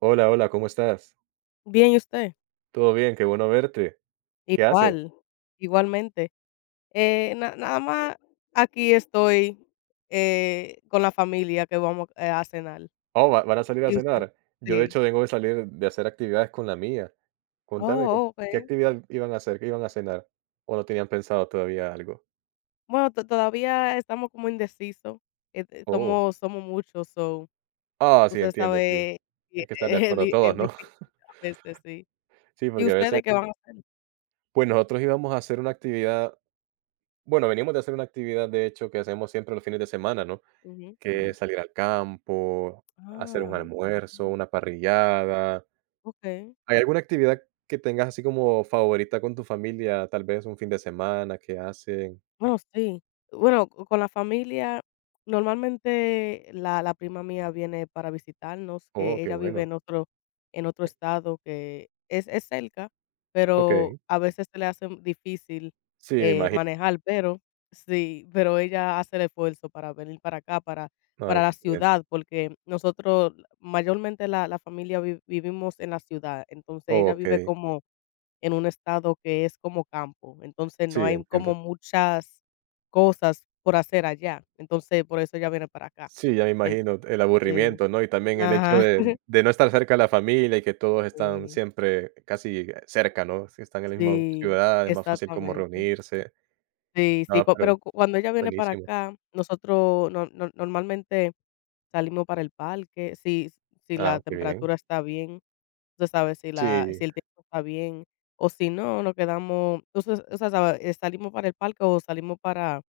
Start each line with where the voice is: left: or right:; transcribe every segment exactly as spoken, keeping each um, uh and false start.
right: Hola, hola, ¿cómo estás?
left: Bien, ¿y usted?
right: Todo bien, qué bueno verte. ¿Qué haces?
left: Igual, igualmente. Eh, na nada más aquí estoy, eh, con la familia, que vamos, eh, a cenar.
right: Oh, ¿va- ¿van a salir a
left: ¿Y usted?
right: cenar? Yo, de
left: Sí.
right: hecho, vengo de salir de hacer actividades con la mía. Contame, ¿cu-
left: Oh,
right: ¿qué
left: okey. Y
right: actividad iban a hacer? ¿Qué iban a cenar? ¿O no tenían pensado todavía algo?
left: bueno, to todavía estamos como indecisos, eh, eh,
right: Oh,
left: somos somos muchos, so,
right: ah, sí,
left: usted
right: entiendo, sí.
left: sabe, y
right: Hay que estar de
left: es
right: acuerdo
left: di
right: todos,
left: es
right: ¿no?
left: difícil a veces, sí.
right: Sí,
left: ¿Y
right: porque a veces,
left: ustedes qué van a hacer?
right: pues nosotros íbamos a hacer una actividad, bueno, venimos de hacer una actividad, de hecho, que hacemos siempre los fines de semana, ¿no?
left: Ujú,
right: Que es
left: ujú.
right: salir al campo, hacer un
left: Ah,
right: almuerzo,
left: ujú,
right: una parrillada.
left: okey.
right: ¿Hay alguna actividad que tengas así como favorita con tu familia? Tal vez un fin de semana que hacen.
left: Bueno, sí. Bueno, co con la familia, normalmente la la prima mía viene para visitarnos,
right: Oh,
left: que
right: qué
left: ella vive
right: bueno.
left: en otro en otro
right: Eh,
left: estado, que es es cerca, pero
right: okey.
left: a veces se le hace difícil,
right: Sí, me
left: eh,
right: imagino.
left: manejar, pero sí, pero ella hace el esfuerzo para venir para acá, para
right: Ah,
left: para la
right: excelente.
left: ciudad, porque nosotros mayormente la la familia vi vivimos en la ciudad, entonces ella vive
right: Okey.
left: como en un estado que es como campo, entonces
right: Sí,
left: no hay
right: entiendo.
left: como muchas cosas por hacer allá, entonces por eso ella viene para acá.
right: Sí, ya me
left: En
right: imagino el
left: sí,
right: aburrimiento, ¿no? Y también el hecho
left: ajá,
right: de de no estar cerca de la familia y que todos están
left: sí,
right: siempre casi cerca, ¿no? Si están en la misma
left: sí,
right: ciudad, es más fácil como
left: exactamente.
right: reunirse.
left: Sí, sí,
right: No,
left: cua
right: pero
left: pero cu cuando ella viene para
right: buenísimo.
left: acá, nosotros no no normalmente salimos para el parque, si si la
right: Ah, qué bien.
left: temperatura está bien, tú sabe, si la si
right: Sí,
left: el tiempo está bien, o si no, nos quedamos, tú, o sea, sabe, eh, salimos para el parque o salimos para...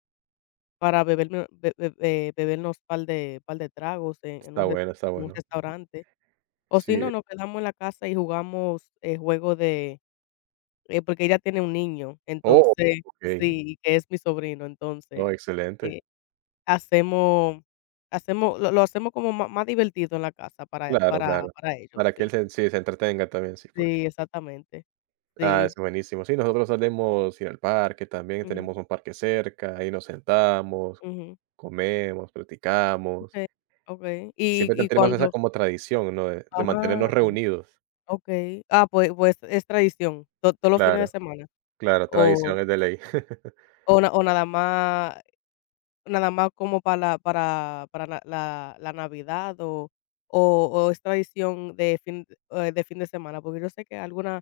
left: Para beberme be be eh, bebernos par de par de tragos en en
right: está
left: un resta
right: bueno, está
left: en un
right: bueno.
left: restaurante. O si
right: Sí.
left: no, nos quedamos en la casa y jugamos, eh, juego de eh, porque ella tiene un niño,
right: Oh,
left: entonces,
right: okey.
left: sí, que es mi sobrino, entonces,
right: Oh, excelente.
left: eh, hacemos hacemos lo lo hacemos como má más divertido en la casa para
right: Claro,
left: para
right: claro.
left: para ellos,
right: Para que
left: sí.
right: él se sí, se entretenga también, sí, porque
left: Sí, exactamente.
right: ah, es
left: Sí.
right: buenísimo. Sí, nosotros solemos ir al parque también,
left: Ujú,
right: tenemos un parque cerca, ahí nos sentamos,
left: ujú.
right: comemos, platicamos,
left: Okay. Okay.
right: y
left: Y
right: siempre
left: y
right: tenemos esa
left: cuando...
right: como tradición, ¿no?, de de mantenernos
left: Ah,
right: reunidos.
left: okay. Ah, pues, pues es tradición, to todos los fines de
right: Claro,
left: semana.
right: claro,
left: O,
right: tradición es de ley.
left: o na o nada más, nada más como para la, para para la, la la Navidad. O, o, o es tradición de fin, eh, de fin de semana, porque yo sé que alguna,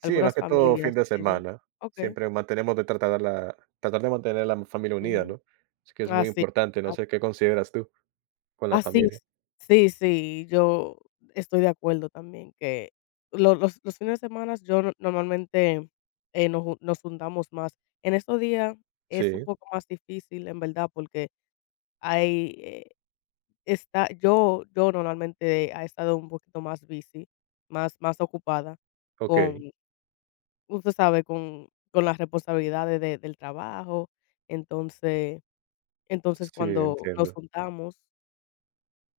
right: Sí, más
left: algunas
right: que todo fin
left: familias
right: de
left: ellos...
right: semana.
left: Okey,
right: Siempre mantenemos de tratar la tratar de mantener la familia unida,
left: ujú.
right: ¿no? Así que es muy
left: Así,
right: importante, no
left: a
right: sé, ¿qué consideras tú con la
left: así
right: familia?
left: es. Sí, sí, sí, yo estoy de acuerdo también que lo los los fines de semanas yo no normalmente, eh, nos ju nos juntamos más. En estos días es un
right: Sí,
left: poco más difícil, en verdad, porque hay, eh... Está... yo yo normalmente ha estado un poquito más busy, más más ocupada
right: okey.
left: con, usted sabe, con con las responsabilidades de del trabajo. Entonces, entonces
right: Sí,
left: cuando nos
right: entiendo.
left: juntamos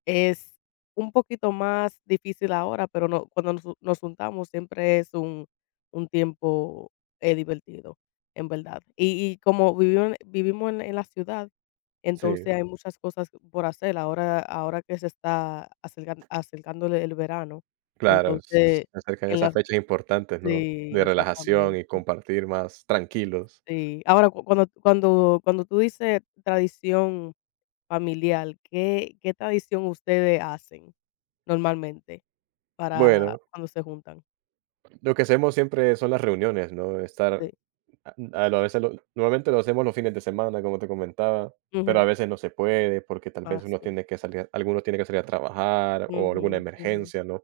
left: es un poquito más difícil ahora, pero no, cuando nos ju- nos juntamos siempre es un un tiempo, eh, divertido, en verdad. Y y como vivió vivimos en en la ciudad,
right: Sí.
left: entonces, hay muchas cosas por hacer ahora, ahora que se está acercan acercándole el verano.
right: Claro, s
left: Entonces,
right: se acercan
left: en
right: esas
left: las...
right: fechas importantes, ¿no?
left: sí,
right: De relajación
left: exactamente,
right: y compartir más tranquilos.
left: sí. Ahora, cu cuando cuando cuando tú dices tradición familiar, ¿qué, qué tradición ustedes hacen normalmente para
right: Bueno,
left: cuando se juntan?
right: lo que hacemos siempre son las reuniones, ¿no? Estar
left: Sí.
right: a a lo a veces lo normalmente lo hacemos los fines de semana, como te comentaba, pero a
left: Ujú.
right: veces no se puede porque tal
left: Ah,
right: vez uno
left: sí.
right: tiene que salir alguno tiene que salir a trabajar o alguna
left: Ujú, ujú.
right: emergencia, ¿no?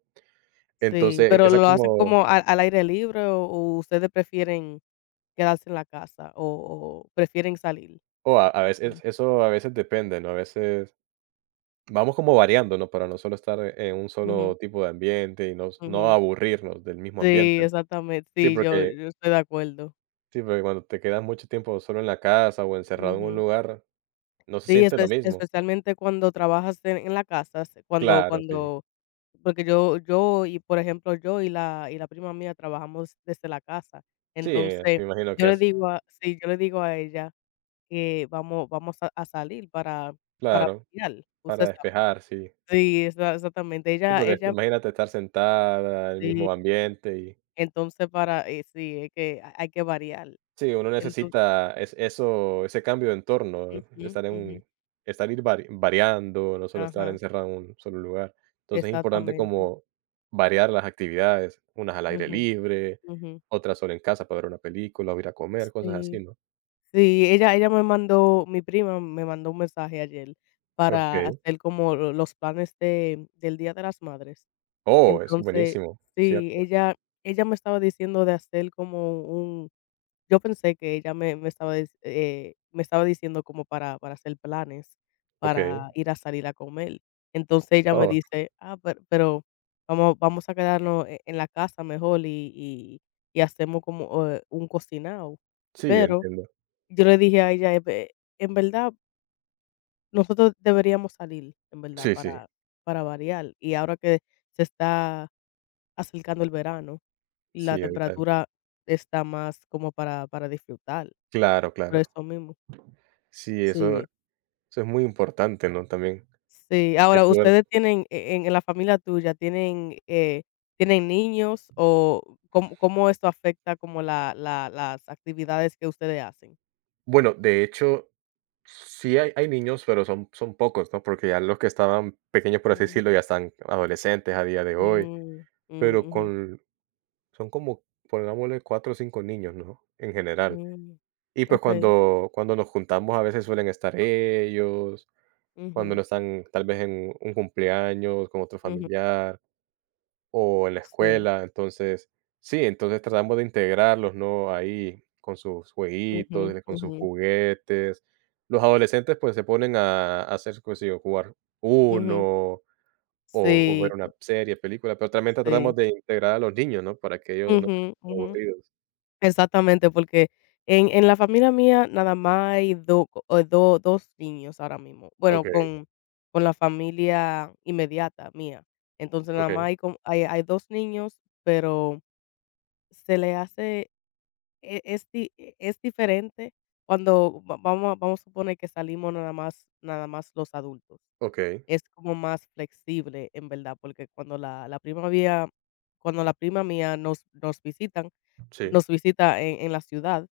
left: Sí,
right: Entonces,
left: pero,
right: esa
left: ¿lo hacen
right: como
left: como al al aire libre, o o ustedes prefieren quedarse en la casa, o o prefieren salir?
right: o a a veces eso a veces depende, ¿no? A veces vamos como variando, ¿no? Para no solo estar en un
left: Ujú,
right: solo tipo de ambiente y no no
left: ujú.
right: aburrirnos del mismo
left: Sí,
right: ambiente.
left: exactamente.
right: Sí,
left: Sí, yo
right: porque
left: yo estoy de acuerdo.
right: sí, porque cuando te quedas mucho tiempo solo en la casa o encerrado en un
left: Ujú.
right: lugar, no se
left: Sí,
right: siente lo
left: espe
right: mismo.
left: especialmente cuando trabajas en en la casa, se... cuando,
right: Claro, sí.
left: cuando... porque yo, yo y, por ejemplo, yo y la, y la prima mía trabajamos desde la casa.
right: Sí, eh,
left: Entonces,
right: me imagino
left: yo
right: que
left: le
right: es
left: digo a... sí, yo le digo a ella que vamos vamos a a salir para para
right: claro,
left: pasear,
right: para
left: usted sabe.
right: despejar, sí.
left: Sí, exa exactamente.
right: Sí,
left: Ella,
right: porque
left: ella
right: imagínate estar sentada, el
left: sí,
right: mismo ambiente y
left: entonces para... eh, sí, es que hay, hay que variar.
right: sí, uno
left: Entonces...
right: necesita es eso, ese cambio de entorno, ¿eh?
left: Ujú,
right: Estar en
left: ujú.
right: un estar ir vari variando, no solo estar
left: Ajá.
right: encerrado en un solo lugar. Entonces, es importante
left: Exactamente.
right: como variar las actividades, unas al aire
left: Ujú,
right: libre,
left: ujú.
right: otras solo en casa para ver una película o ir a comer, cosas así,
left: Sí,
right: ¿no?
left: sí, ella ella me mandó mi prima me mandó un mensaje ayer para
right: Okey.
left: hacer como lo los planes de del Día de las Madres.
right: Oh, es
left: Entonces,
right: buenísimo,
left: sí,
right: cierto.
left: ella, ella me estaba diciendo de hacer como un... Yo pensé que ella me me estaba dic eh, me estaba diciendo como para, para hacer planes,
right: Okey.
left: para ir a salir a comer. Entonces ella me
right: Oh,
left: dice: "Ah, per, pero vamos vamos a quedarnos e en la casa mejor, y y y hacemos como, eh, un cocinado".
right: sí,
left: Pero
right: entiendo.
left: yo le dije a ella: "Eh, ve, en verdad, nosotros deberíamos salir, en verdad,
right: Sí, sí,
left: para para variar". Y ahora que se está acercando el verano, la
right: sí, evitar.
left: temperatura está más como para, para disfrutar,
right: Claro,
left: por
right: claro.
left: eso mismo.
right: Sí, eso
left: Sí,
right: eso es muy importante, ¿no? También
left: sí.
right: el
left: Ahora,
right: poder
left: ¿ustedes tienen e en en la familia tuya tienen, eh, tienen niños, o cómo, cómo esto afecta como la la las actividades que ustedes hacen?
right: bueno, de hecho, sí hay hay niños, pero son son pocos, ¿no? Porque ya los que estaban pequeños, por así decirlo,
left: Ujú,
right: ya están adolescentes a día de hoy,
left: mm, mm,
right: pero
left: ujú,
right: con son como, pongámosle cuatro o cinco niños, ¿no? En general.
left: mm,
right: Y, pues,
left: okey,
right: cuando cuando nos juntamos, a veces suelen estar ellos. Cuando
left: ujú,
right: no están tal vez en un cumpleaños con otro
left: ujú,
right: familiar o en la
left: sí,
right: escuela. Entonces, sí, entonces tratamos de integrarlos, ¿no? Ahí con sus
left: ujú,
right: jueguitos, con sus
left: ujú,
right: juguetes. Los adolescentes, pues, se ponen a a hacer, qué sé yo, jugar
left: ujú,
right: Uno o o ver
left: sí,
right: una serie, película, pero también tratamos
left: sí,
right: de integrar a los niños, ¿no? Para que ellos no
left: ujú,
right: estén
left: ujú.
right: aburridos.
left: Exactamente, porque en en la familia mía nada más hay do o do dos niños ahora mismo. Bueno,
right: Okey,
left: con con la familia inmediata mía. Entonces, nada
right: okey,
left: más hay como, hay, hay dos niños, pero se le hace... e es di e- es diferente cuando va vamos a vamos a suponer que salimos nada más, nada más los adultos.
right: okey.
left: Es como más flexible, en verdad, porque cuando la la prima mía cuando la prima mía nos nos visitan,
right: Sí,
left: nos visita en en la ciudad,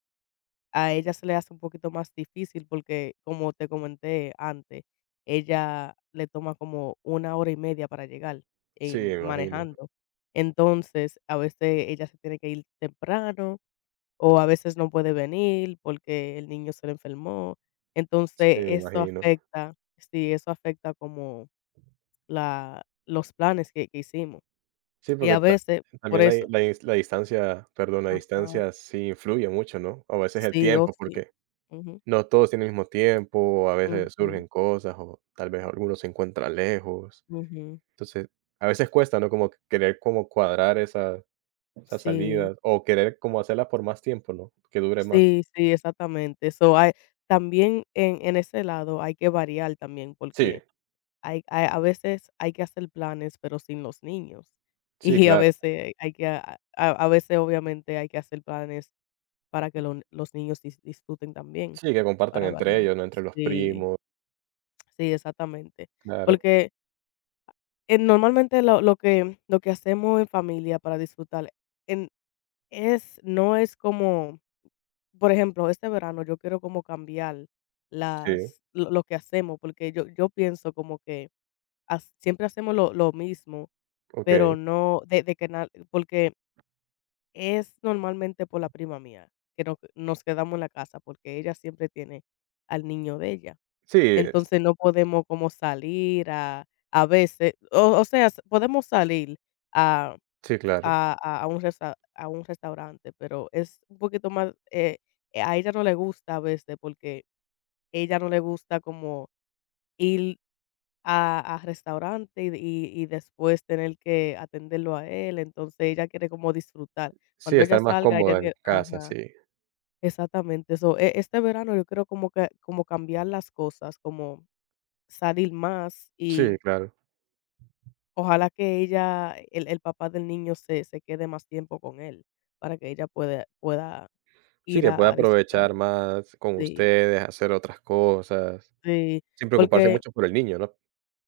left: a ella se le hace un poquito más difícil porque, como te comenté antes, ella le toma como una hora y media para llegar
right: sí, me
left: en
right: imagino,
left: manejando. Entonces, a veces ella se tiene que ir temprano, o a veces no puede venir porque el niño se le enfermó.
right: sí,
left: Entonces,
right: me
left: eso
right: imagino.
left: afecta, sí, eso afecta como la, los planes que, que hicimos.
right: Sí,
left: Y
right: porque
left: a
right: ta
left: veces, por
right: también la di
left: eso,
right: la dis la distancia, perdón, la
left: ajá,
right: distancia sí influye mucho, ¿no? A veces el
left: sí o
right: tiempo,
left: sí.
right: porque
left: Ujú,
right: no todos tienen el mismo tiempo, a veces
left: ujú,
right: surgen cosas, o tal vez algunos se encuentran lejos.
left: ujú.
right: Entonces, a veces cuesta, ¿no? Como que querer como cuadrar esa esa
left: Sí.
right: salida o querer como hacerlas por más tiempo, ¿no? Que dure más.
left: Sí, sí, exactamente. So, hay también en en ese lado hay que variar también,
right: Sí,
left: porque hay, hay a veces hay que hacer planes, pero sin los niños.
right: sí,
left: Y a
right: claro.
left: veces hay que... a a a veces, obviamente, hay que hacer planes para que lo los niños dis disfruten también,
right: Sí, que compartan
left: para
right: entre
left: variar.
right: ellos, ¿no? Entre los
left: Sí,
right: primos,
left: sí, exactamente.
right: claro.
left: Porque, eh, normalmente lo lo que, lo que hacemos en familia para disfrutar en... es no es como... por ejemplo, este verano yo quiero como cambiar
right: Sí,
left: las, lo, lo que hacemos, porque yo, yo pienso como que has- siempre hacemos lo, lo mismo,
right: okey.
left: pero no de, de que na- porque es normalmente por la prima mía que nos, nos quedamos en la casa, porque ella siempre tiene al niño de ella.
right: Sí, es-
left: Entonces no podemos como salir a, a veces, o, o sea, s- podemos salir
right: sí, claro.
left: a a a un resta a un restaurante, pero es un poquito más, eh, eh, a ella no le gusta a veces, porque ella no le gusta como ir a a restaurante, y y y después tener que atenderlo a él, entonces ella quiere como disfrutar.
right: Sí,
left: Cuando ella
right: estar más
left: salga, ella
right: cómoda en
left: que...
right: casa,
left: ajá,
right: sí.
left: exactamente eso. E este verano yo quiero como que, como cambiar las cosas, como salir más,
right: Sí,
left: y
right: claro.
left: ojalá que ella, el el papá del niño, se se quede más tiempo con él, para que ella pueda pueda
right: Sí,
left: ir
right: que pueda
left: a a disfrutar.
right: aprovechar más con
left: Sí,
right: ustedes, hacer otras cosas,
left: sí,
right: sin preocuparse
left: porque
right: mucho por el niño, ¿no?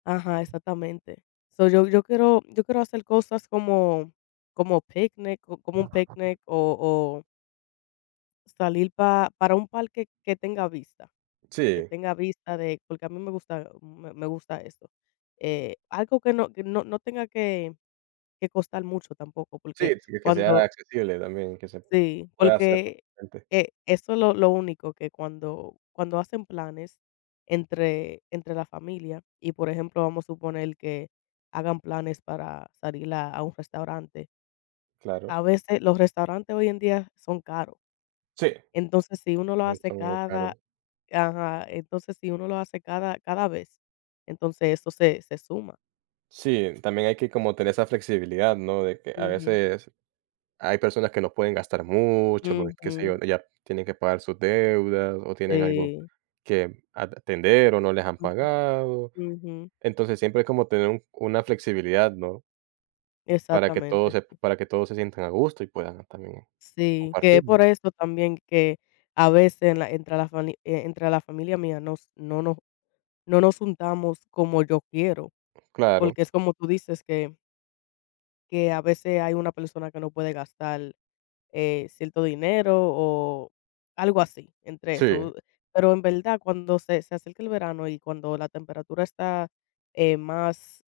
left: ajá, exactamente. So, yo yo quiero yo quiero hacer cosas como, como picnic, co como un picnic, o o salir pa para un parque que tenga vista, que
right: Sí,
left: tenga vista de... porque a mí me gusta, me me gusta esto. Eh, algo que no, que no, no tenga que, que costar mucho tampoco, porque
right: sí, que que sea
left: cuando...
right: accesible también, que se
left: Sí,
right: pueda hacer
left: porque,
right: fácilmente,
left: eh, eso es lo lo único, que cuando, cuando hacen planes entre, entre la familia y, por ejemplo, vamos a suponer que hagan planes para salir a a un restaurante.
right: claro.
left: A veces los restaurantes hoy en día son caros.
right: Sí,
left: Entonces, si uno lo
right: no
left: hace
right: son algo
left: cada...
right: caro.
left: ajá, entonces, si uno lo hace cada, cada vez, entonces eso se, se suma.
right: Sí, también hay que como tener esa flexibilidad, ¿no? De que a
left: Ujú,
right: veces hay personas que no pueden gastar mucho, porque, qué sé yo,
left: ujú,
right: ya tienen que pagar sus deudas o tienen algo
left: sí,
right: que atender o no les han
left: ujú,
right: pagado.
left: ujú,
right: Entonces, siempre es como tener un una flexibilidad, ¿no? Para que todos
left: exactamente.
right: se
left: Sí.
right: para que todos se sientan a gusto y puedan también
left: Sí, que
right: compartir,
left: es
right: ¿no?
left: por eso también que a veces en la, entre la fami eh, entre la familia mía nos no nos no nos juntamos como yo quiero,
right: Claro.
left: porque es como tú dices, que que a veces hay una persona que no puede gastar, eh, cierto dinero o algo así, entre
right: Sí,
left: eso. Pero en verdad, cuando se, se acerca el verano, y cuando la temperatura está, eh, más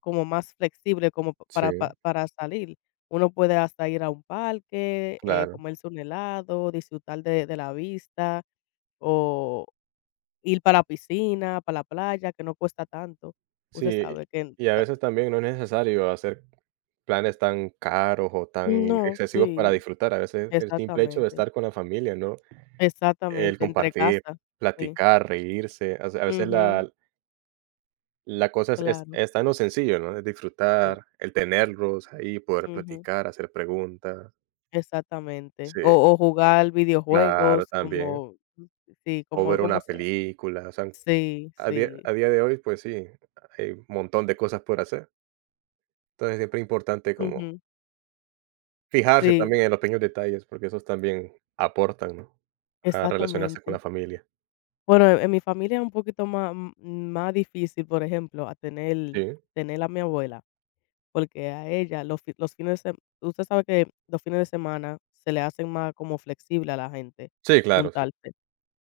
left: como más flexible, como p
right: sí,
left: para pa para salir. Uno puede hasta ir a un parque, eh,
right: claro.
left: comerse un helado, disfrutar de de la vista, o ir para la piscina, para la playa, que no cuesta tanto. Usted
right: Sí,
left: sabe que
right: y a
left: ta
right: veces también no es necesario hacer planes tan caros o tan
left: no,
right: excesivos para
left: sí,
right: disfrutar. A veces el simple hecho de
left: exactamente,
right: estar con la familia, ¿no? El
left: exactamente, entre
right: compartir,
left: casa, sí,
right: platicar, reírse. A a veces
left: ujú,
right: la la cosa es es
left: claro,
right: está en lo sencillo, ¿no? Es
left: sí,
right: disfrutar, el tenerlos ahí, poder
left: ujú,
right: platicar, hacer preguntas.
left: exactamente.
right: Sí,
left: O, o jugar
right: claro,
left: videojuegos
right: también.
left: como... sí,
right: O
left: como,
right: ver una
left: como sea.
right: película, o sea,
left: Sí,
right: a día
left: sí,
right: a día de hoy, pues sí, hay un montón de cosas por hacer. Entonces, siempre es importante como
left: ujú.
right: fijarse
left: Sí,
right: también en los pequeños detalles, porque esos también aportan, ¿no? A relacionarse con la
left: exactamente.
right: familia.
left: Bueno, en en mi familia es un poquito más, m- más difícil, por ejemplo, a tener,
right: Sí,
left: tener a mi abuela, porque a ella los, fi- los fines de semana, usted sabe que los fines de semana se le hacen más como flexible a la gente
right: sí, claro, sí.
left: juntarse.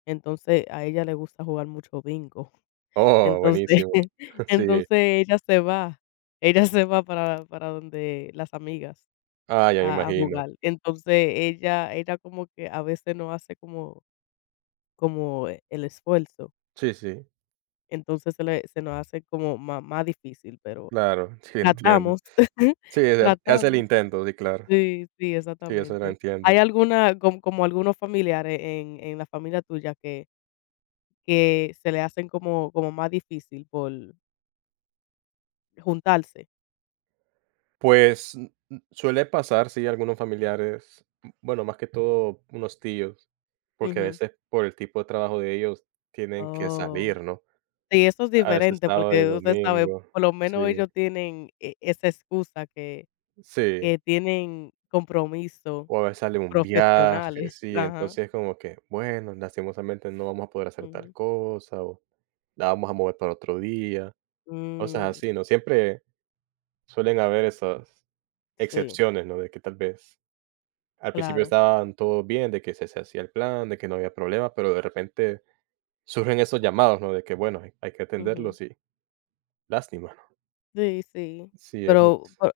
left: Entonces a ella le gusta jugar mucho bingo.
right: Oh,
left: Entonces,
right: buenísimo. Sí.
left: entonces ella se va, ella se va para, para donde las amigas
right: Ah, ya me
left: a, a
right: imagino.
left: jugar. Entonces ella, ella como que a veces no hace como, como e el esfuerzo.
right: Sí, sí,
left: Entonces se le, se nos hace como má más difícil, pero
right: claro, sí, entiendo.
left: tratamos,
right: Sí, se hace se hace el
left: tratamos.
right: intento, sí, claro.
left: Sí, sí,
right: Sí, eso lo
left: exactamente. ¿Hay
right: entiendo.
left: alguna como, como algunos familiares en en la familia tuya que, que se le hacen como, como más difícil por juntarse?
right: Pues, mm, mm, suele pasar, sí, algunos familiares, bueno, más que todo unos tíos. Porque a
left: Ujú.
right: veces, por el tipo de trabajo de ellos, tienen que
left: Oh,
right: salir, ¿no?
left: sí, eso es
right: A veces
left: diferente,
right: sábado y
left: porque usted sabe,
right: domingo.
left: por lo menos
right: Sí,
left: ellos tienen e esa excusa, que
right: sí.
left: que tienen compromisos
right: O a veces sale un viaje,
left: profesionales.
right: sí.
left: Ajá,
right: Entonces, como que, bueno, lastimosamente no vamos a poder hacer tal
left: ujú.
right: cosa, o la vamos a mover para otro día. Cosas
left: Mm,
right: así, ¿no? Siempre suelen haber esas
left: sí,
right: excepciones, ¿no? De que tal vez al principio
left: claro.
right: estaban todos bien, de que se, se hacía el plan, de que no había problema, pero de repente surgen esos llamados, ¿no? De que, bueno, hay, hay que
left: Ujú.
right: atenderlos y lástima, ¿no?
left: Sí, sí.
right: Sí, es
left: Pero, pero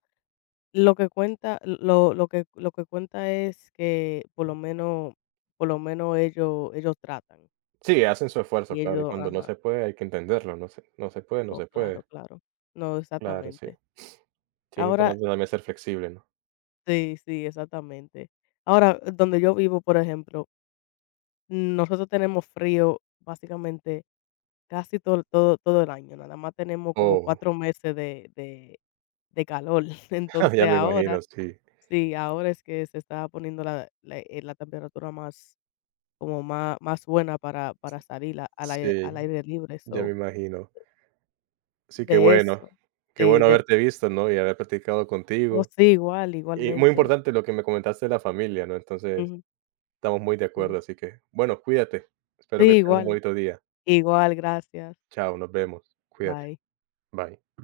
left: lo que cuenta, lo, lo que, lo que cuenta es que, por lo menos, por lo menos ellos, ellos tratan.
right: Sí, hacen su esfuerzo,
left: Y
right: claro, y
left: ellos,
right: cuando no
left: ajá.
right: se puede hay que entenderlo, no se no se puede, no
left: Oh,
right: se puede.
left: claro, claro. No,
right: Claro, sí.
left: exactamente.
right: Sí, es
left: Ahora,
right: importante también ser flexible, ¿no?
left: sí, sí, exactamente. Ahora, donde yo vivo, por ejemplo, nosotros tenemos frío básicamente casi todo, todo, todo el año. Nada más tenemos como
right: Oh,
left: cuatro meses de, de, de calor.
right: ya
left: Entonces
right: me
left: ahora...
right: imagino, sí.
left: Sí, ahora es que se está poniendo la, la, eh, la temperatura más, como más, más buena para, para salir a- al aire,
right: Sí,
left: al aire libre.
right: ya me
left: So,
right: imagino. Sí, que
left: de
right: bueno.
left: eso,
right: Qué
left: sí,
right: bueno
left: de,
right: haberte visto, ¿no? Y haber platicado
left: oh,
right: contigo.
left: sí, igual,
right: Y muy
left: igualmente.
right: importante lo que me comentaste de la familia, ¿no? Entonces,
left: Ujú.
right: estamos muy de
left: Sí,
right: acuerdo, así que, bueno, cuídate.
left: sí,
right: Espero que tengas un
left: igual,
right: bonito día.
left: igual, gracias.
right: Chao, nos vemos. Cuídate.
left: Bye.
right: Bye.